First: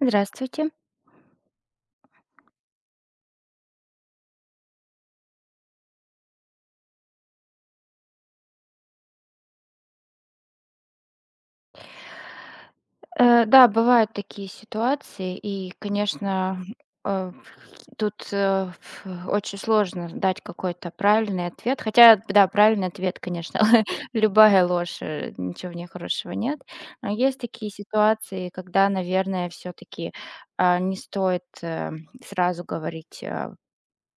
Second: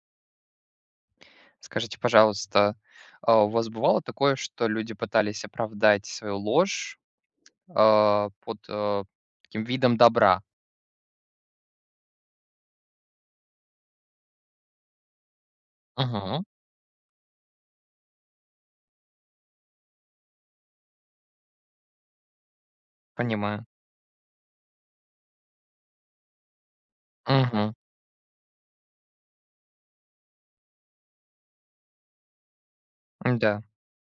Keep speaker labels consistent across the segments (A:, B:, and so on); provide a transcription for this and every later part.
A: Здравствуйте.
B: Скажите, пожалуйста, а у вас бывало такое, что люди пытались оправдать свою ложь, а, под, а, таким видом добра?
A: Да, бывают такие ситуации, и,
B: Мгм.
A: конечно, э, тут, э, ф очень сложно дать какой-то правильный ответ. Хотя, да, правильный ответ, конечно,
B: Понимаю.
A: любая ложь, ничего в ней хорошего нет. Но есть такие
B: Мгм.
A: ситуации, когда, наверное, все таки не стоит, сразу говорить,
B: да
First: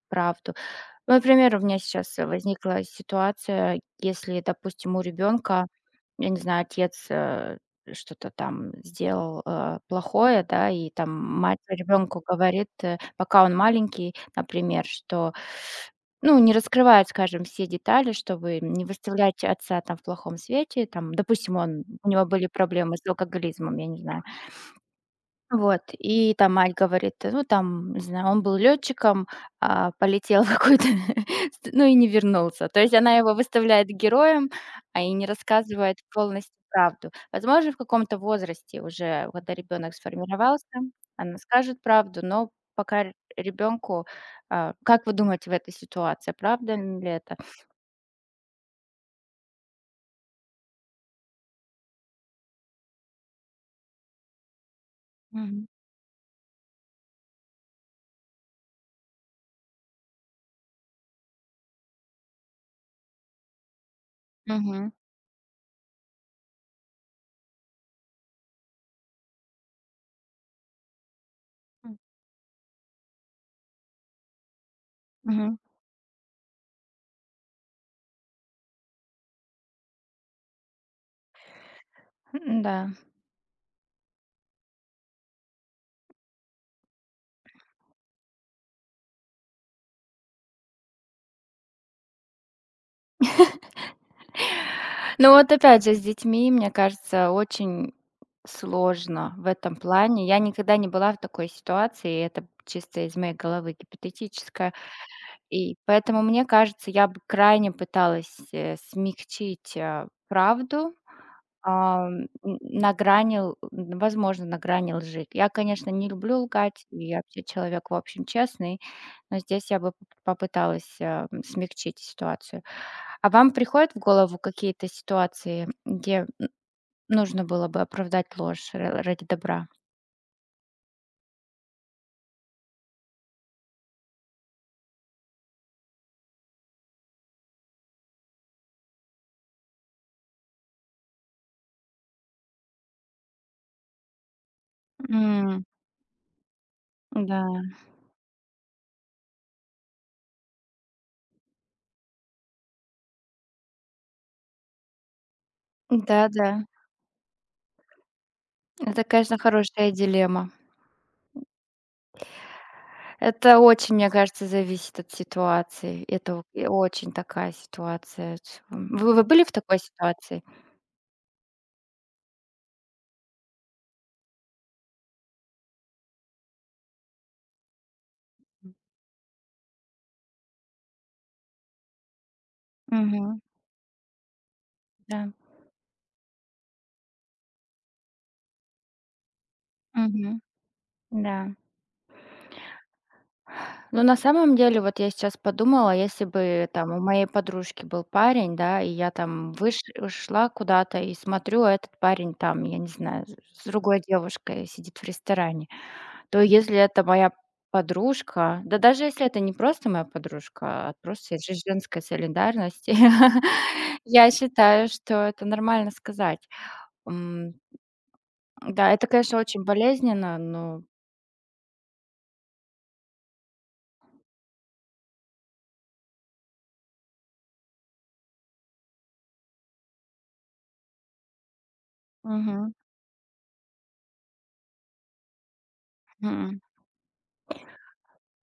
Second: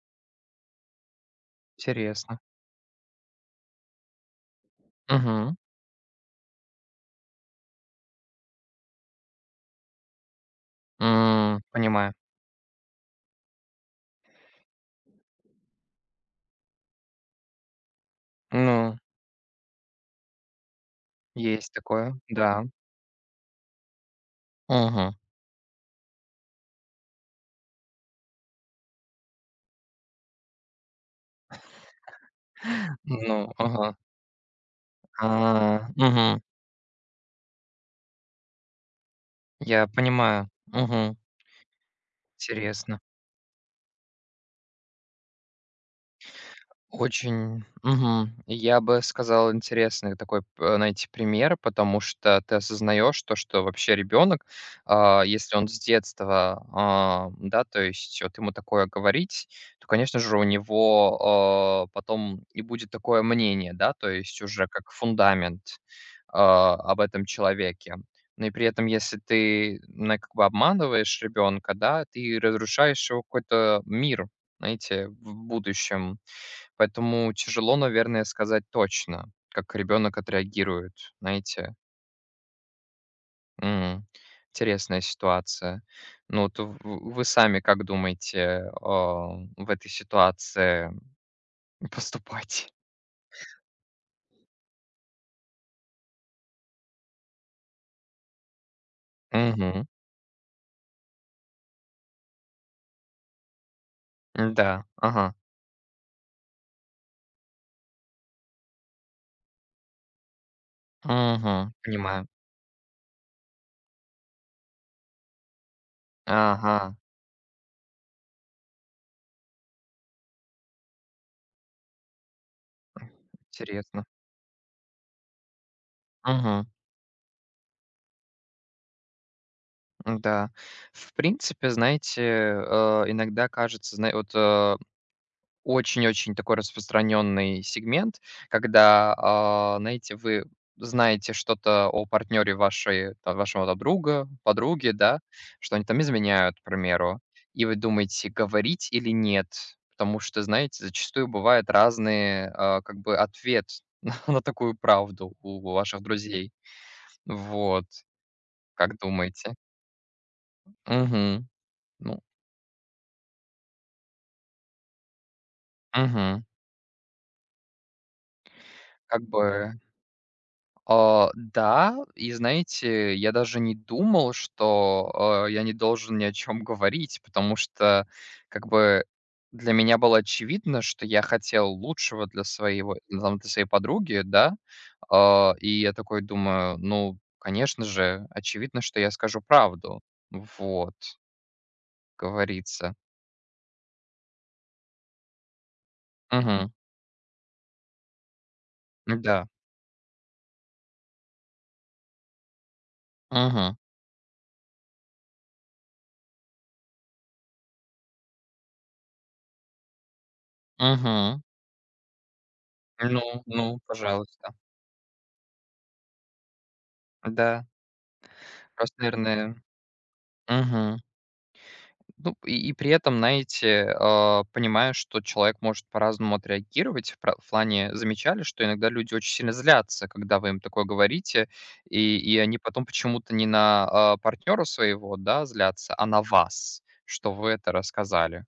A: правду. Ну, например, у меня сейчас
B: интересно.
A: возникла ситуация, если, допустим, у
B: Мгм.
A: ребенка, я не знаю, отец что-то там сделал плохое, да, и там мать
B: Понимаю.
A: ребенку говорит, пока он маленький, например, что, ну, не раскрывает, скажем, все детали, чтобы не
B: Ну,
A: выставлять отца там в плохом свете, там, допустим,
B: есть
A: у
B: такое,
A: него были
B: да.
A: проблемы с алкоголизмом, я не знаю.
B: Мгм.
A: Вот, и там мать говорит, ну, там, не знаю, он был летчиком, полетел в какую-то, ну, и не вернулся. То есть она его
B: Ну,
A: выставляет
B: ага.
A: героем, и не рассказывает
B: Мгм.
A: полностью правду. Возможно, в каком-то возрасте уже, когда
B: Я
A: ребенок
B: понимаю.
A: сформировался,
B: Мгм.
A: она скажет правду, но
B: Интересно.
A: пока ребенку, как вы думаете в этой ситуации, правда ли это?
B: Очень, мгм. Я бы сказал, интересный такой п найти пример, потому что ты осознаешь то, что вообще ребенок, если
A: Мгм.
B: он с детства, да, то есть вот ему такое говорить, то, конечно же, у него, потом и будет такое мнение, да, то есть уже
A: Мгм.
B: как фундамент, об этом человеке. Но и при этом, если ты, на как бы обманываешь ребенка, да, ты разрушаешь его какой-то мир, знаете, в
A: Мгм.
B: будущем. Поэтому тяжело, наверное, сказать точно, как ребенок отреагирует, знаете.
A: М, да.
B: М. Интересная ситуация. Ну, вот в вы сами как думаете, в этой ситуации поступать?
A: Ну вот опять же, с детьми, мне кажется, очень сложно в этом
B: Мгм.
A: плане. Я никогда не была в такой ситуации, и это чисто из моей головы
B: да
A: гипотетическое.
B: Ага.
A: И поэтому, мне кажется, я бы крайне пыталась, смягчить, правду
B: Мгм. Понимаю.
A: на грани, л н возможно, на грани лжи. Я, конечно, не люблю лгать,
B: Ага.
A: и я вообще человек, в общем, честный, но здесь я бы п попыталась, смягчить ситуацию. А вам приходят в
B: Интересно.
A: голову какие-то ситуации, где
B: Мгм.
A: нужно было бы оправдать ложь ра ради добра?
B: Да. В принципе, знаете, иногда кажется, знаете, вот, очень-очень такой распространенный сегмент, когда, знаете, вы знаете что-то о партнере вашей там вашего там друга, подруги, да,
A: М,
B: что они там изменяют, к примеру,
A: да.
B: и вы думаете, говорить или нет. Потому что, знаете, зачастую бывает разные, как бы ответ на такую правду у ваших
A: Да-да.
B: друзей. Вот, как
A: Это, конечно,
B: думаете?
A: хорошая дилемма.
B: Угу. Ну,
A: Это очень, мне кажется, зависит от ситуации. Это о
B: угу.
A: и очень такая ситуация. Ть Вы
B: Как
A: вы были в
B: бы.
A: такой ситуации?
B: Да, и знаете, я даже не думал, что, я не должен ни о чем говорить, потому что как бы для меня было очевидно, что я хотел лучшего для своего ну, там,
A: Мгм.
B: для своей подруги, да.
A: Да.
B: И я такой думаю: «Ну, конечно же, очевидно, что я скажу правду».
A: Мгм.
B: Вот,
A: Да.
B: говорится.
A: Ну, на самом деле, вот я сейчас подумала, если бы
B: Мгм.
A: там у моей подружки был парень, да, и я
B: Да.
A: там выш шла куда-то и смотрю, а этот парень там, я не знаю, с
B: Мгм.
A: другой девушкой сидит в ресторане, то если это моя подружка, да даже если это не просто моя подружка, а просто
B: Мгм.
A: из женской солидарности,
B: Ну, ну,
A: я
B: пожалуйста.
A: считаю, что это нормально сказать. М,
B: Да.
A: да,
B: Просто,
A: это, конечно,
B: наверное
A: очень болезненно, но.
B: Мгм. Ну, и при этом, знаете, понимаю, что человек может по-разному отреагировать. В плане замечали, что иногда люди очень сильно злятся, когда вы им такое говорите, и они
A: Мгм.
B: потом почему-то не на партнёра своего, да, злятся, а на
A: Мгм.
B: вас, что вы это рассказали.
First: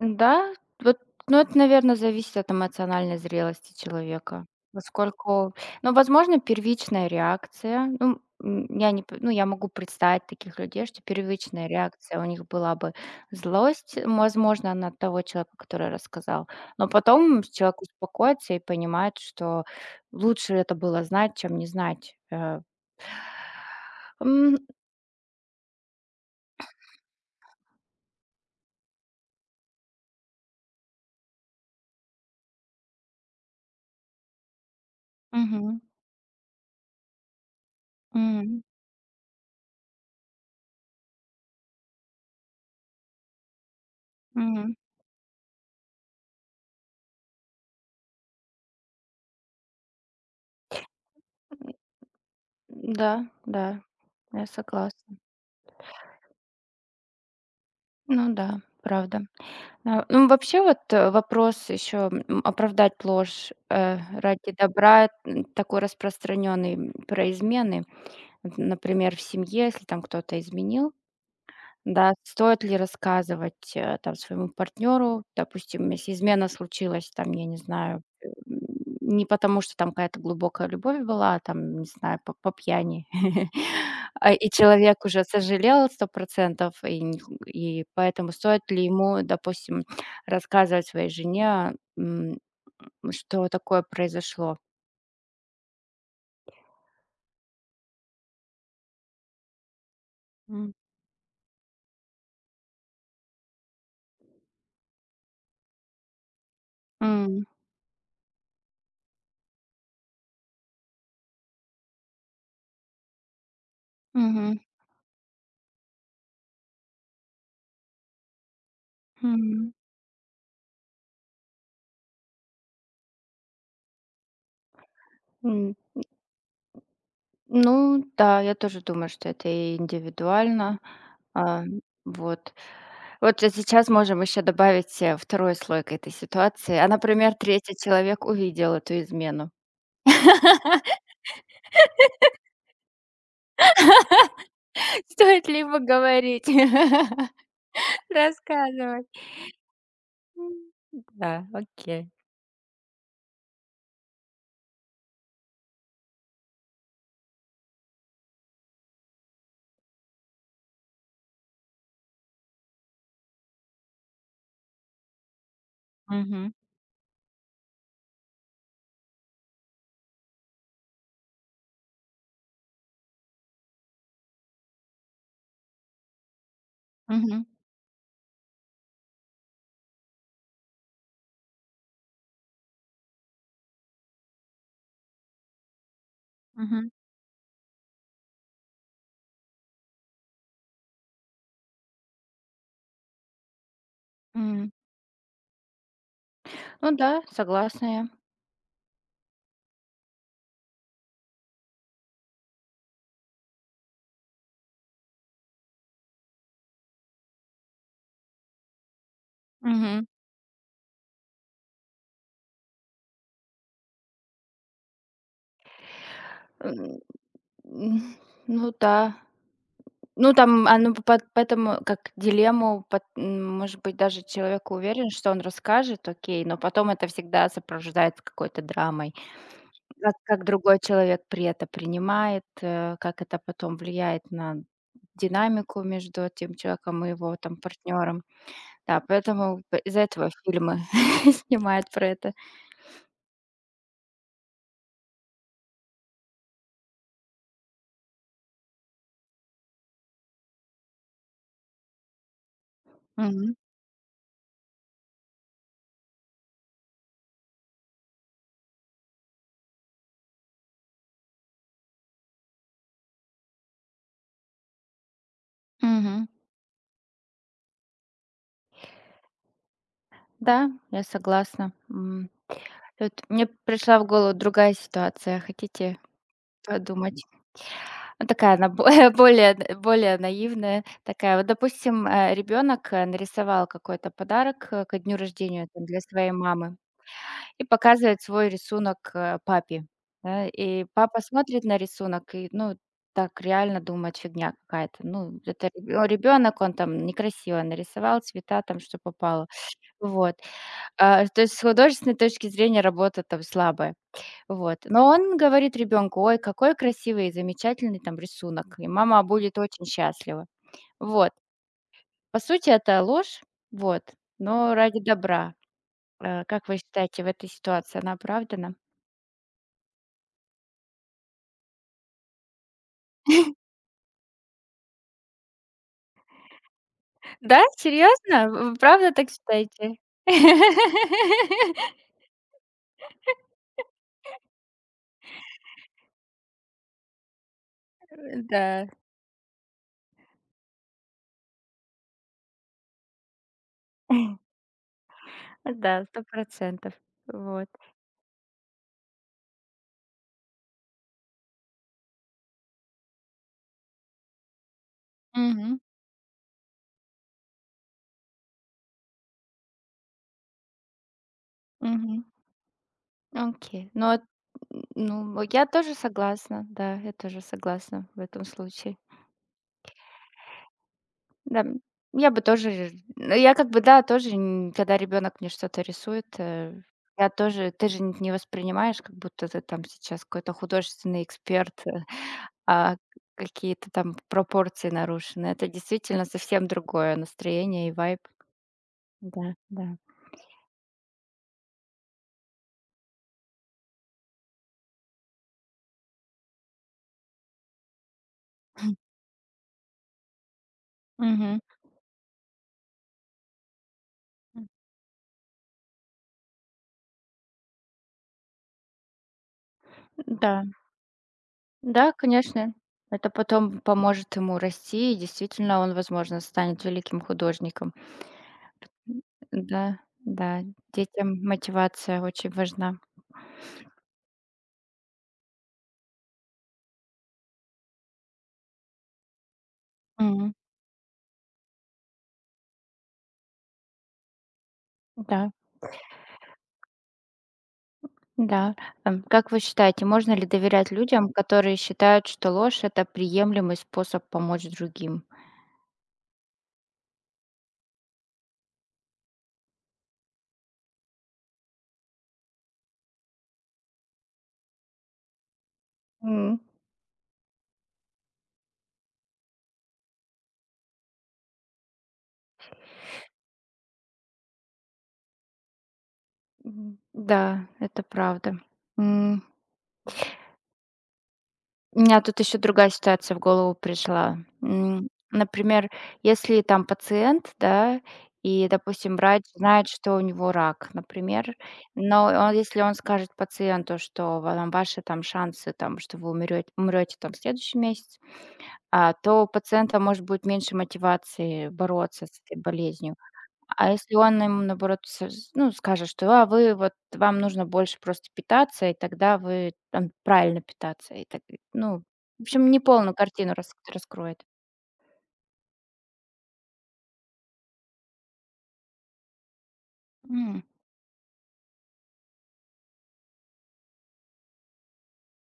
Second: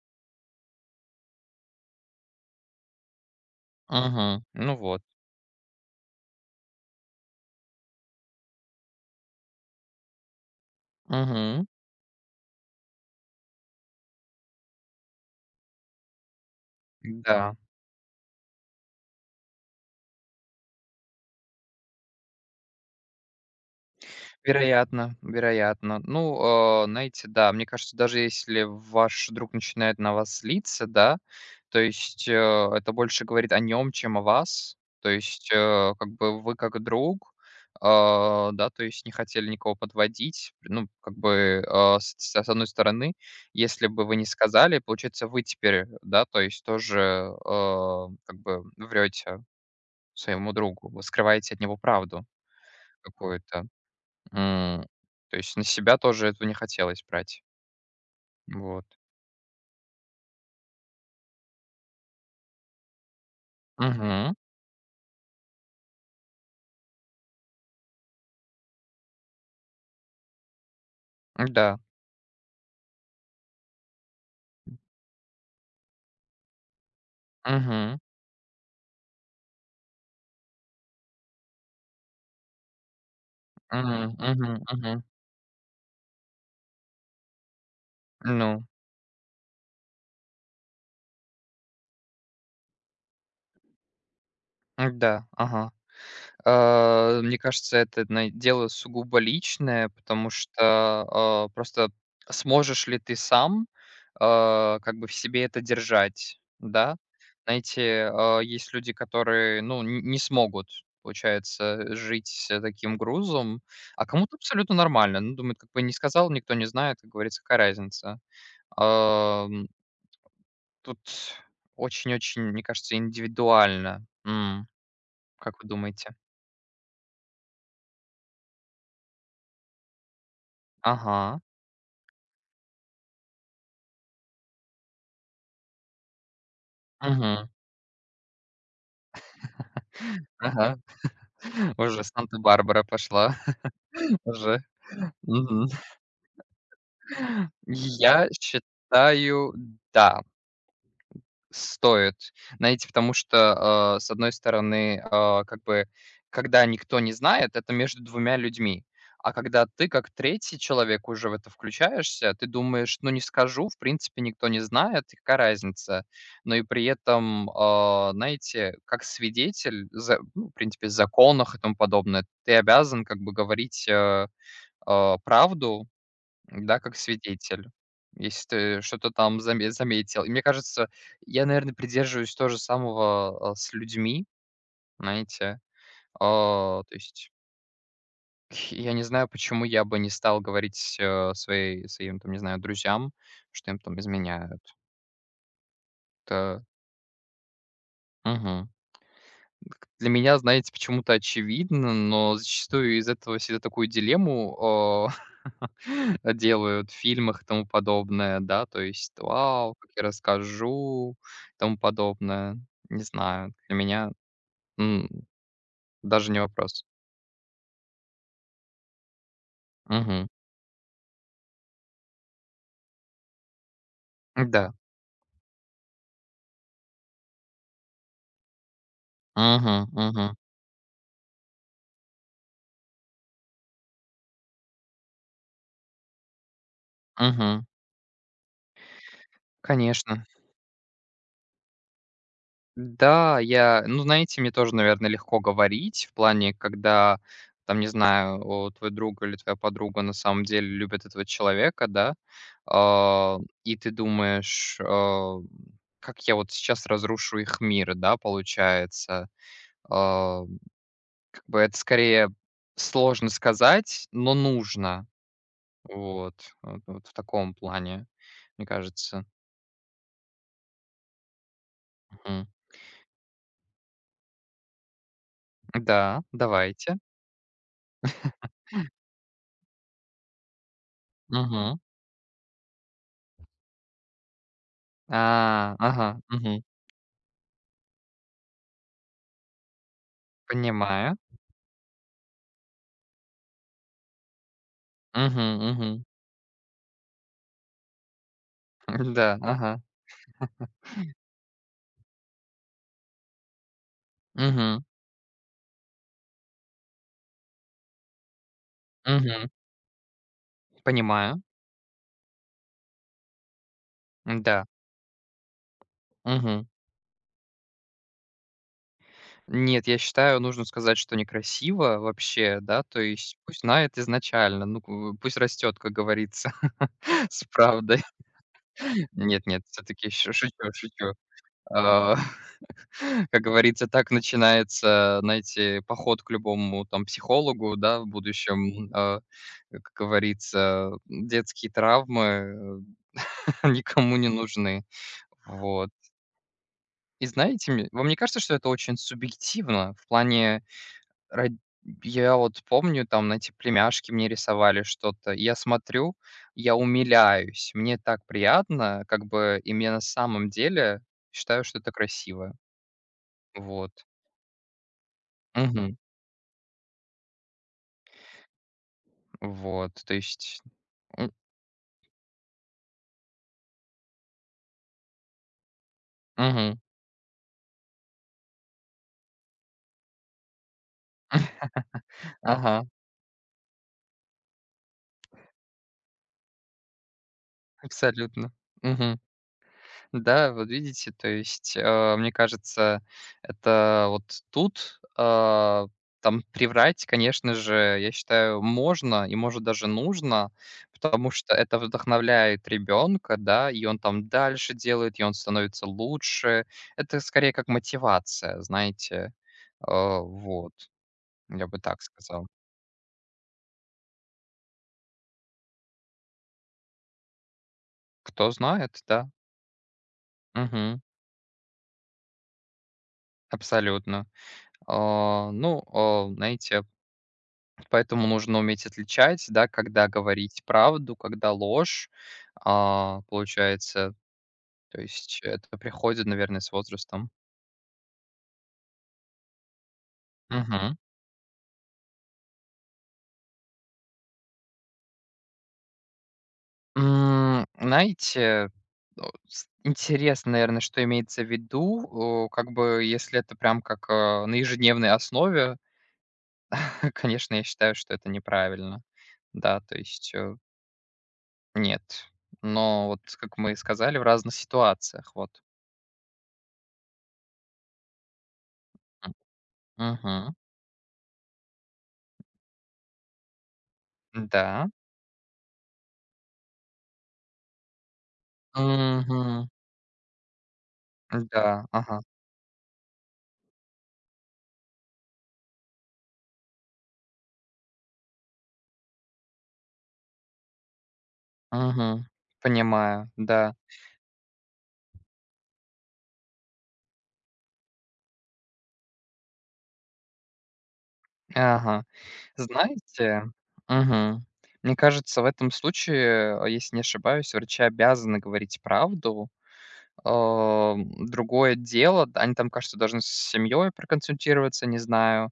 A: Да, вот, ну, это, наверное, зависит от эмоциональной зрелости
B: Мгм.
A: человека.
B: Ну вот.
A: Поскольку, ну, возможно, первичная реакция. Ну, я не п ну, я могу представить таких людей, что первичная
B: Мгм.
A: реакция у них была бы злость, возможно, на того человека, который рассказал. Но потом
B: Да.
A: человек успокоится и понимает, что лучше это было знать, чем не знать. М,
B: Вероятно, вероятно. Ну, знаете, да, мне кажется, даже если ваш друг начинает на вас злиться, да, то есть, это больше говорит о нем, чем о вас. То есть,
A: Мгм,
B: как бы вы как друг,
A: мгм,
B: да, то есть не хотели никого подводить. Ну, как бы, с одной стороны, если бы вы не
A: мгм.
B: сказали, получается, вы теперь, да, то есть тоже, как бы врете своему другу, вы скрываете от него правду
A: Да,
B: какую-то.
A: да, я
B: М,
A: согласна.
B: То есть на себя тоже этого не хотелось брать.
A: Ну да,
B: Вот.
A: правда. Ну, вообще, вот, вопрос еще, оправдать ложь,
B: Мгм.
A: ради добра, такой распространенный, про измены. Вот, например, в семье, если там кто-то изменил,
B: Да.
A: да, стоит ли рассказывать, там, своему партнеру, допустим, если измена случилась, там, я не
B: Мгм.
A: знаю, не потому, что там какая-то глубокая любовь была, а там, не знаю, по пьяни,
B: Мгм.
A: и
B: Мгм. Мгм.
A: человек уже сожалел 100 и не ху и поэтому стоит
B: Ну.
A: ли ему, допустим, рассказывать своей жене, что такое произошло?
B: Да. Ага. Мне кажется, это на дело сугубо личное, потому что,
A: М.
B: просто сможешь ли ты сам, как бы в себе это держать, да?
A: М,
B: Знаете, есть люди, которые, ну, н не смогут, получается, жить с таким грузом, а кому-то
A: Мгм.
B: абсолютно нормально. Ну, думает, как бы не сказал, никто не знает, как говорится, какая разница. Ам, Тут очень-очень, мне кажется, индивидуально. Как вы думаете?
A: Ну да, я тоже думаю, что это и индивидуально.
B: Ага.
A: А, вот. Вот же сейчас можем еще добавить, 2-й слой к этой ситуации. Например, третий человек увидел эту измену.
B: Ага, уже Санта-Барбара пошла, уже.
A: Стоит ли
B: Мгм.
A: ему говорить,
B: Я
A: рассказывать?
B: считаю, да,
A: М, да, окей.
B: стоит. Знаете, потому что, с одной стороны, как бы, когда никто не знает, это между двумя людьми. А когда ты, как третий человек, уже в это включаешься, ты думаешь: «Ну, не скажу, в принципе, никто не знает, и какая разница?»
A: Мгм,
B: Но и при этом, знаете, как свидетель за ну, в принципе, в законах и тому подобное, ты обязан как бы говорить, правду, да, как
A: мгм,
B: свидетель, если ты что-то там заметил. И мне кажется, я, наверное, придерживаюсь то же самого, с людьми, знаете.
A: мгм.
B: То есть я не знаю, почему я бы не стал говорить, своей своим, там, не знаю, друзьям, что им там изменяют.
A: М.
B: Это
A: Ну да, согласна я.
B: мгм. К Для меня, знаете, почему-то очевидно, но зачастую из этого всегда такую дилемму, делают в фильмах и тому подобное, да, то есть: «Вау, как я
A: Мгм.
B: расскажу!» и тому подобное. Не знаю, для меня, м, даже не вопрос.
A: М, м, ну да.
B: Мгм.
A: Ну, там, оно по под поэтому как дилемму может быть, даже человек
B: Да.
A: уверен, что он расскажет, окей, но потом это всегда сопровождается какой-то драмой.
B: Мгм,
A: Как
B: мгм,
A: как другой человек при это принимает, как это потом влияет на динамику между тем человеком и его там
B: мгм.
A: партнером. Да, поэтому п из-за
B: Конечно.
A: этого фильмы снимают про это.
B: Да, я, ну, знаете, мне тоже, наверное, легко говорить в плане, когда, там, не знаю, твой друг или твоя подруга на самом деле любят этого человека, да, а,
A: Мгм.
B: и ты думаешь, как я вот сейчас разрушу их мир, да, получается. А, как бы это скорее сложно сказать, но нужно,
A: Мгм.
B: вот, вот, вот в таком плане, мне кажется.
A: Да, я согласна. М.
B: Мгм.
A: Тут мне пришла в голову другая ситуация. Хотите
B: Да, давайте.
A: подумать? Ну, такая она бо более наивная такая. Вот,
B: Мгм.
A: допустим, ребёнок, нарисовал какой-то подарок, ко дню рождения там для
B: Ага,
A: своей
B: мгм.
A: мамы и показывает свой рисунок, папе, да. И
B: Понимаю.
A: папа смотрит на рисунок и, ну, так реально думает: фигня какая-то. Ну,
B: Мгм,
A: это
B: мгм.
A: ребенок он там некрасиво нарисовал, цвета там, что
B: Да,
A: попало.
B: ага.
A: Вот. То есть с художественной точки зрения работа там слабая. Вот.
B: Мгм,
A: Но он говорит ребенку: "Ой, какой красивый и замечательный там рисунок". И мама
B: мгм.
A: будет очень счастлива. Вот.
B: Понимаю.
A: По сути, это ложь, вот,
B: Да.
A: но ради добра. Как
B: Мгм.
A: вы считаете, в этой ситуации она оправдана?
B: Нет, я считаю, нужно сказать, что некрасиво вообще, да, то есть пусть знает изначально, ну, ку пусть растет, как говорится, с
A: Да,
B: правдой.
A: серьезно? Вы правда так
B: Нет, нет, все
A: считаете?
B: таки шучу, шучу. А, как говорится, так начинается, знаете, поход к любому там психологу, да, в
A: Да.
B: будущем. Как говорится, детские травмы никому не нужны. Вот.
A: Да, 100%.
B: И
A: Вот.
B: знаете, ме вам не кажется, что это очень субъективно? В плане род я вот помню, там, на эти племяшки мне рисовали что-то. И я
A: Мгм.
B: смотрю, я умиляюсь, мне так приятно, как бы, и мне на самом деле считаю, что это
A: Мгм.
B: красиво.
A: Окей.
B: Вот.
A: Ну, я тоже
B: Мгм.
A: согласна. Да, я тоже согласна в этом случае.
B: Вот. То есть, м,
A: Да, я бы тоже ну, я как бы, да, тоже, н когда ребенок мне что-то рисует,
B: мгм.
A: я тоже ты же н не воспринимаешь, как будто ты там сейчас какой-то художественный эксперт,
B: Ага,
A: а какие-то там пропорции нарушены. Это действительно совсем другое настроение и вайб.
B: абсолютно. Мгм.
A: Да, да.
B: Да, вот видите, то есть, мне кажется, это вот тут, там приврать, конечно же, я считаю, можно и, может, даже нужно, потому что
A: Мгм.
B: это вдохновляет ребенка, да, и он там дальше делает, и он становится лучше. Это скорее как мотивация, знаете,
A: Да.
B: вот, я бы так
A: Да,
B: сказал.
A: конечно. Это потом поможет ему расти, и действительно он, возможно, станет великим художником.
B: Кто знает, да.
A: Да, да,
B: Мгм.
A: детям мотивация очень важна.
B: Абсолютно. Ну, знаете, поэтому нужно уметь отличать, да, когда
A: Мгм.
B: говорить правду, когда ложь, получается. То есть
A: Да,
B: это приходит, наверное, с возрастом.
A: да. Как вы считаете, можно ли доверять
B: Мгм.
A: людям, которые считают, что ложь- это приемлемый способ помочь другим?
B: Знаете, интересно, наверное, что имеется в виду. Как бы, если это прям как на ежедневной основе,
A: М,
B: конечно, я считаю, что это неправильно. Да, то есть нет. Но вот, как мы и сказали, в разных ситуациях, вот.
A: да, это правда.
B: М, Мгм.
A: У меня тут еще другая ситуация в голову пришла.
B: Да.
A: Например, если там пациент, да, и, допустим, врач
B: Мгм.
A: знает, что у него рак, например,
B: Да, ага.
A: если он скажет пациенту, что там ваши там шансы, там, что вы умрете, там в следующем месяце, то у пациента может быть меньше мотивации бороться
B: Мгм.
A: с этой болезнью.
B: Понимаю, да.
A: А если он им, наоборот, скажет, что: "А вы вот вам нужно больше просто питаться, и тогда вы там правильно питаться". И так, ну,
B: Ага.
A: в общем, не полную
B: Знаете,
A: картину раскроет.
B: мгм, мне кажется, в этом случае, если не ошибаюсь, врачи обязаны говорить правду.
A: М,
B: Другое дело, д они там, кажется, должны с семьей проконсультироваться, не знаю.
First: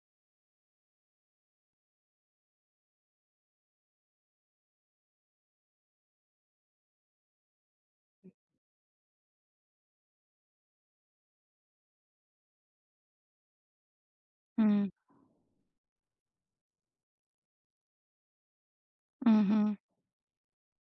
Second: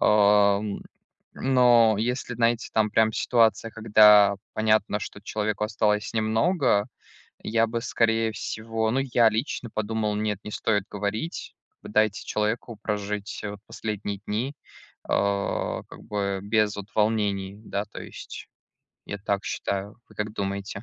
B: Ам, но если, знаете, там прям ситуация, когда понятно, что человеку осталось немного. Я бы, скорее всего, ну, я лично подумал: «Нет, не стоит говорить, как бы дайте человеку прожить вот последние дни,
A: м,
B: как бы без вот волнений», да, то есть я так
A: Мгм.
B: считаю. Вы как думаете?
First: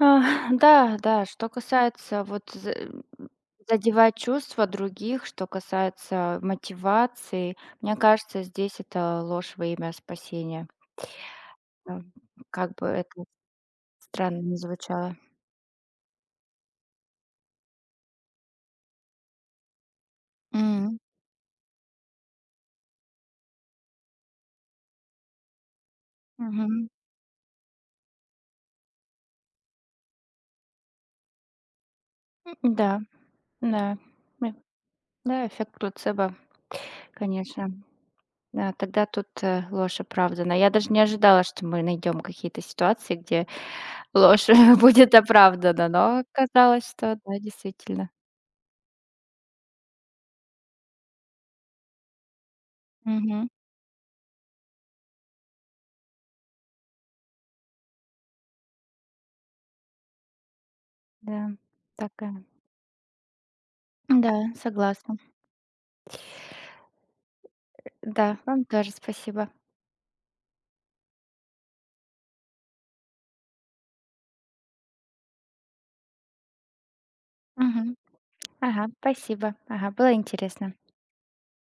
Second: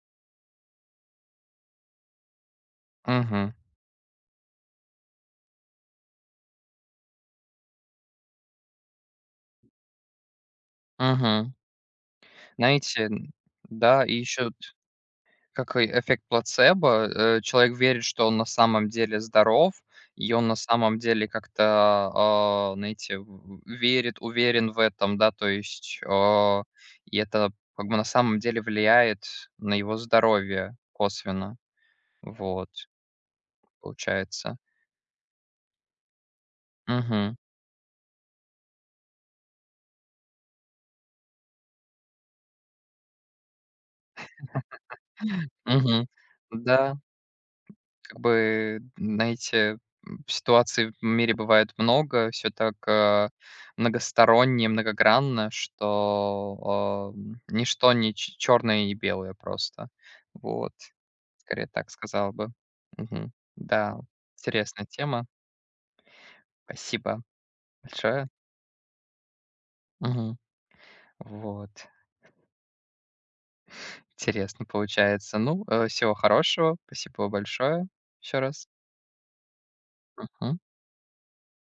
A: А, да, да, что касается
B: Угу,
A: задевать чувства других, что касается мотивации, мне кажется, здесь это ложь во имя спасения.
B: угу.
A: Да, как бы
B: Знаете,
A: это
B: н да, и
A: странно
B: еще.
A: не звучало.
B: Как и эффект плацебо, человек верит, что он на самом деле здоров, и он на
A: М,
B: самом деле как-то, знаете, в верит, уверен в этом, да, то есть,
A: Мгм.
B: и это как бы на самом деле влияет на его здоровье косвенно. Вот,
A: Да. Да, м,
B: получается.
A: да, эффект плацебо,
B: Угу.
A: конечно. Да, тогда тут, ложь оправдана. Я даже не ожидала, что мы найдем какие-то ситуации, где ложь будет оправдана,
B: Угу.
A: но оказалось,
B: Да.
A: что да, действительно.
B: Как бы, знаете, ситуаций в мире бывает много, все так,
A: Мгм.
B: многосторонне, многогранно, что, ничто не ч черное и не белое просто. Вот.
A: Да,
B: Скорее так сказал
A: такая.
B: бы. Мгм. Да,
A: Да,
B: интересная
A: согласна.
B: тема. Спасибо большое.
A: Да, вам тоже спасибо.
B: Мгм. Вот. Интересно получается. Ну, всего хорошего. Спасибо большое
A: Мгм.
B: еще раз.
A: Ага, спасибо. Ага, было
B: Мгм.
A: интересно.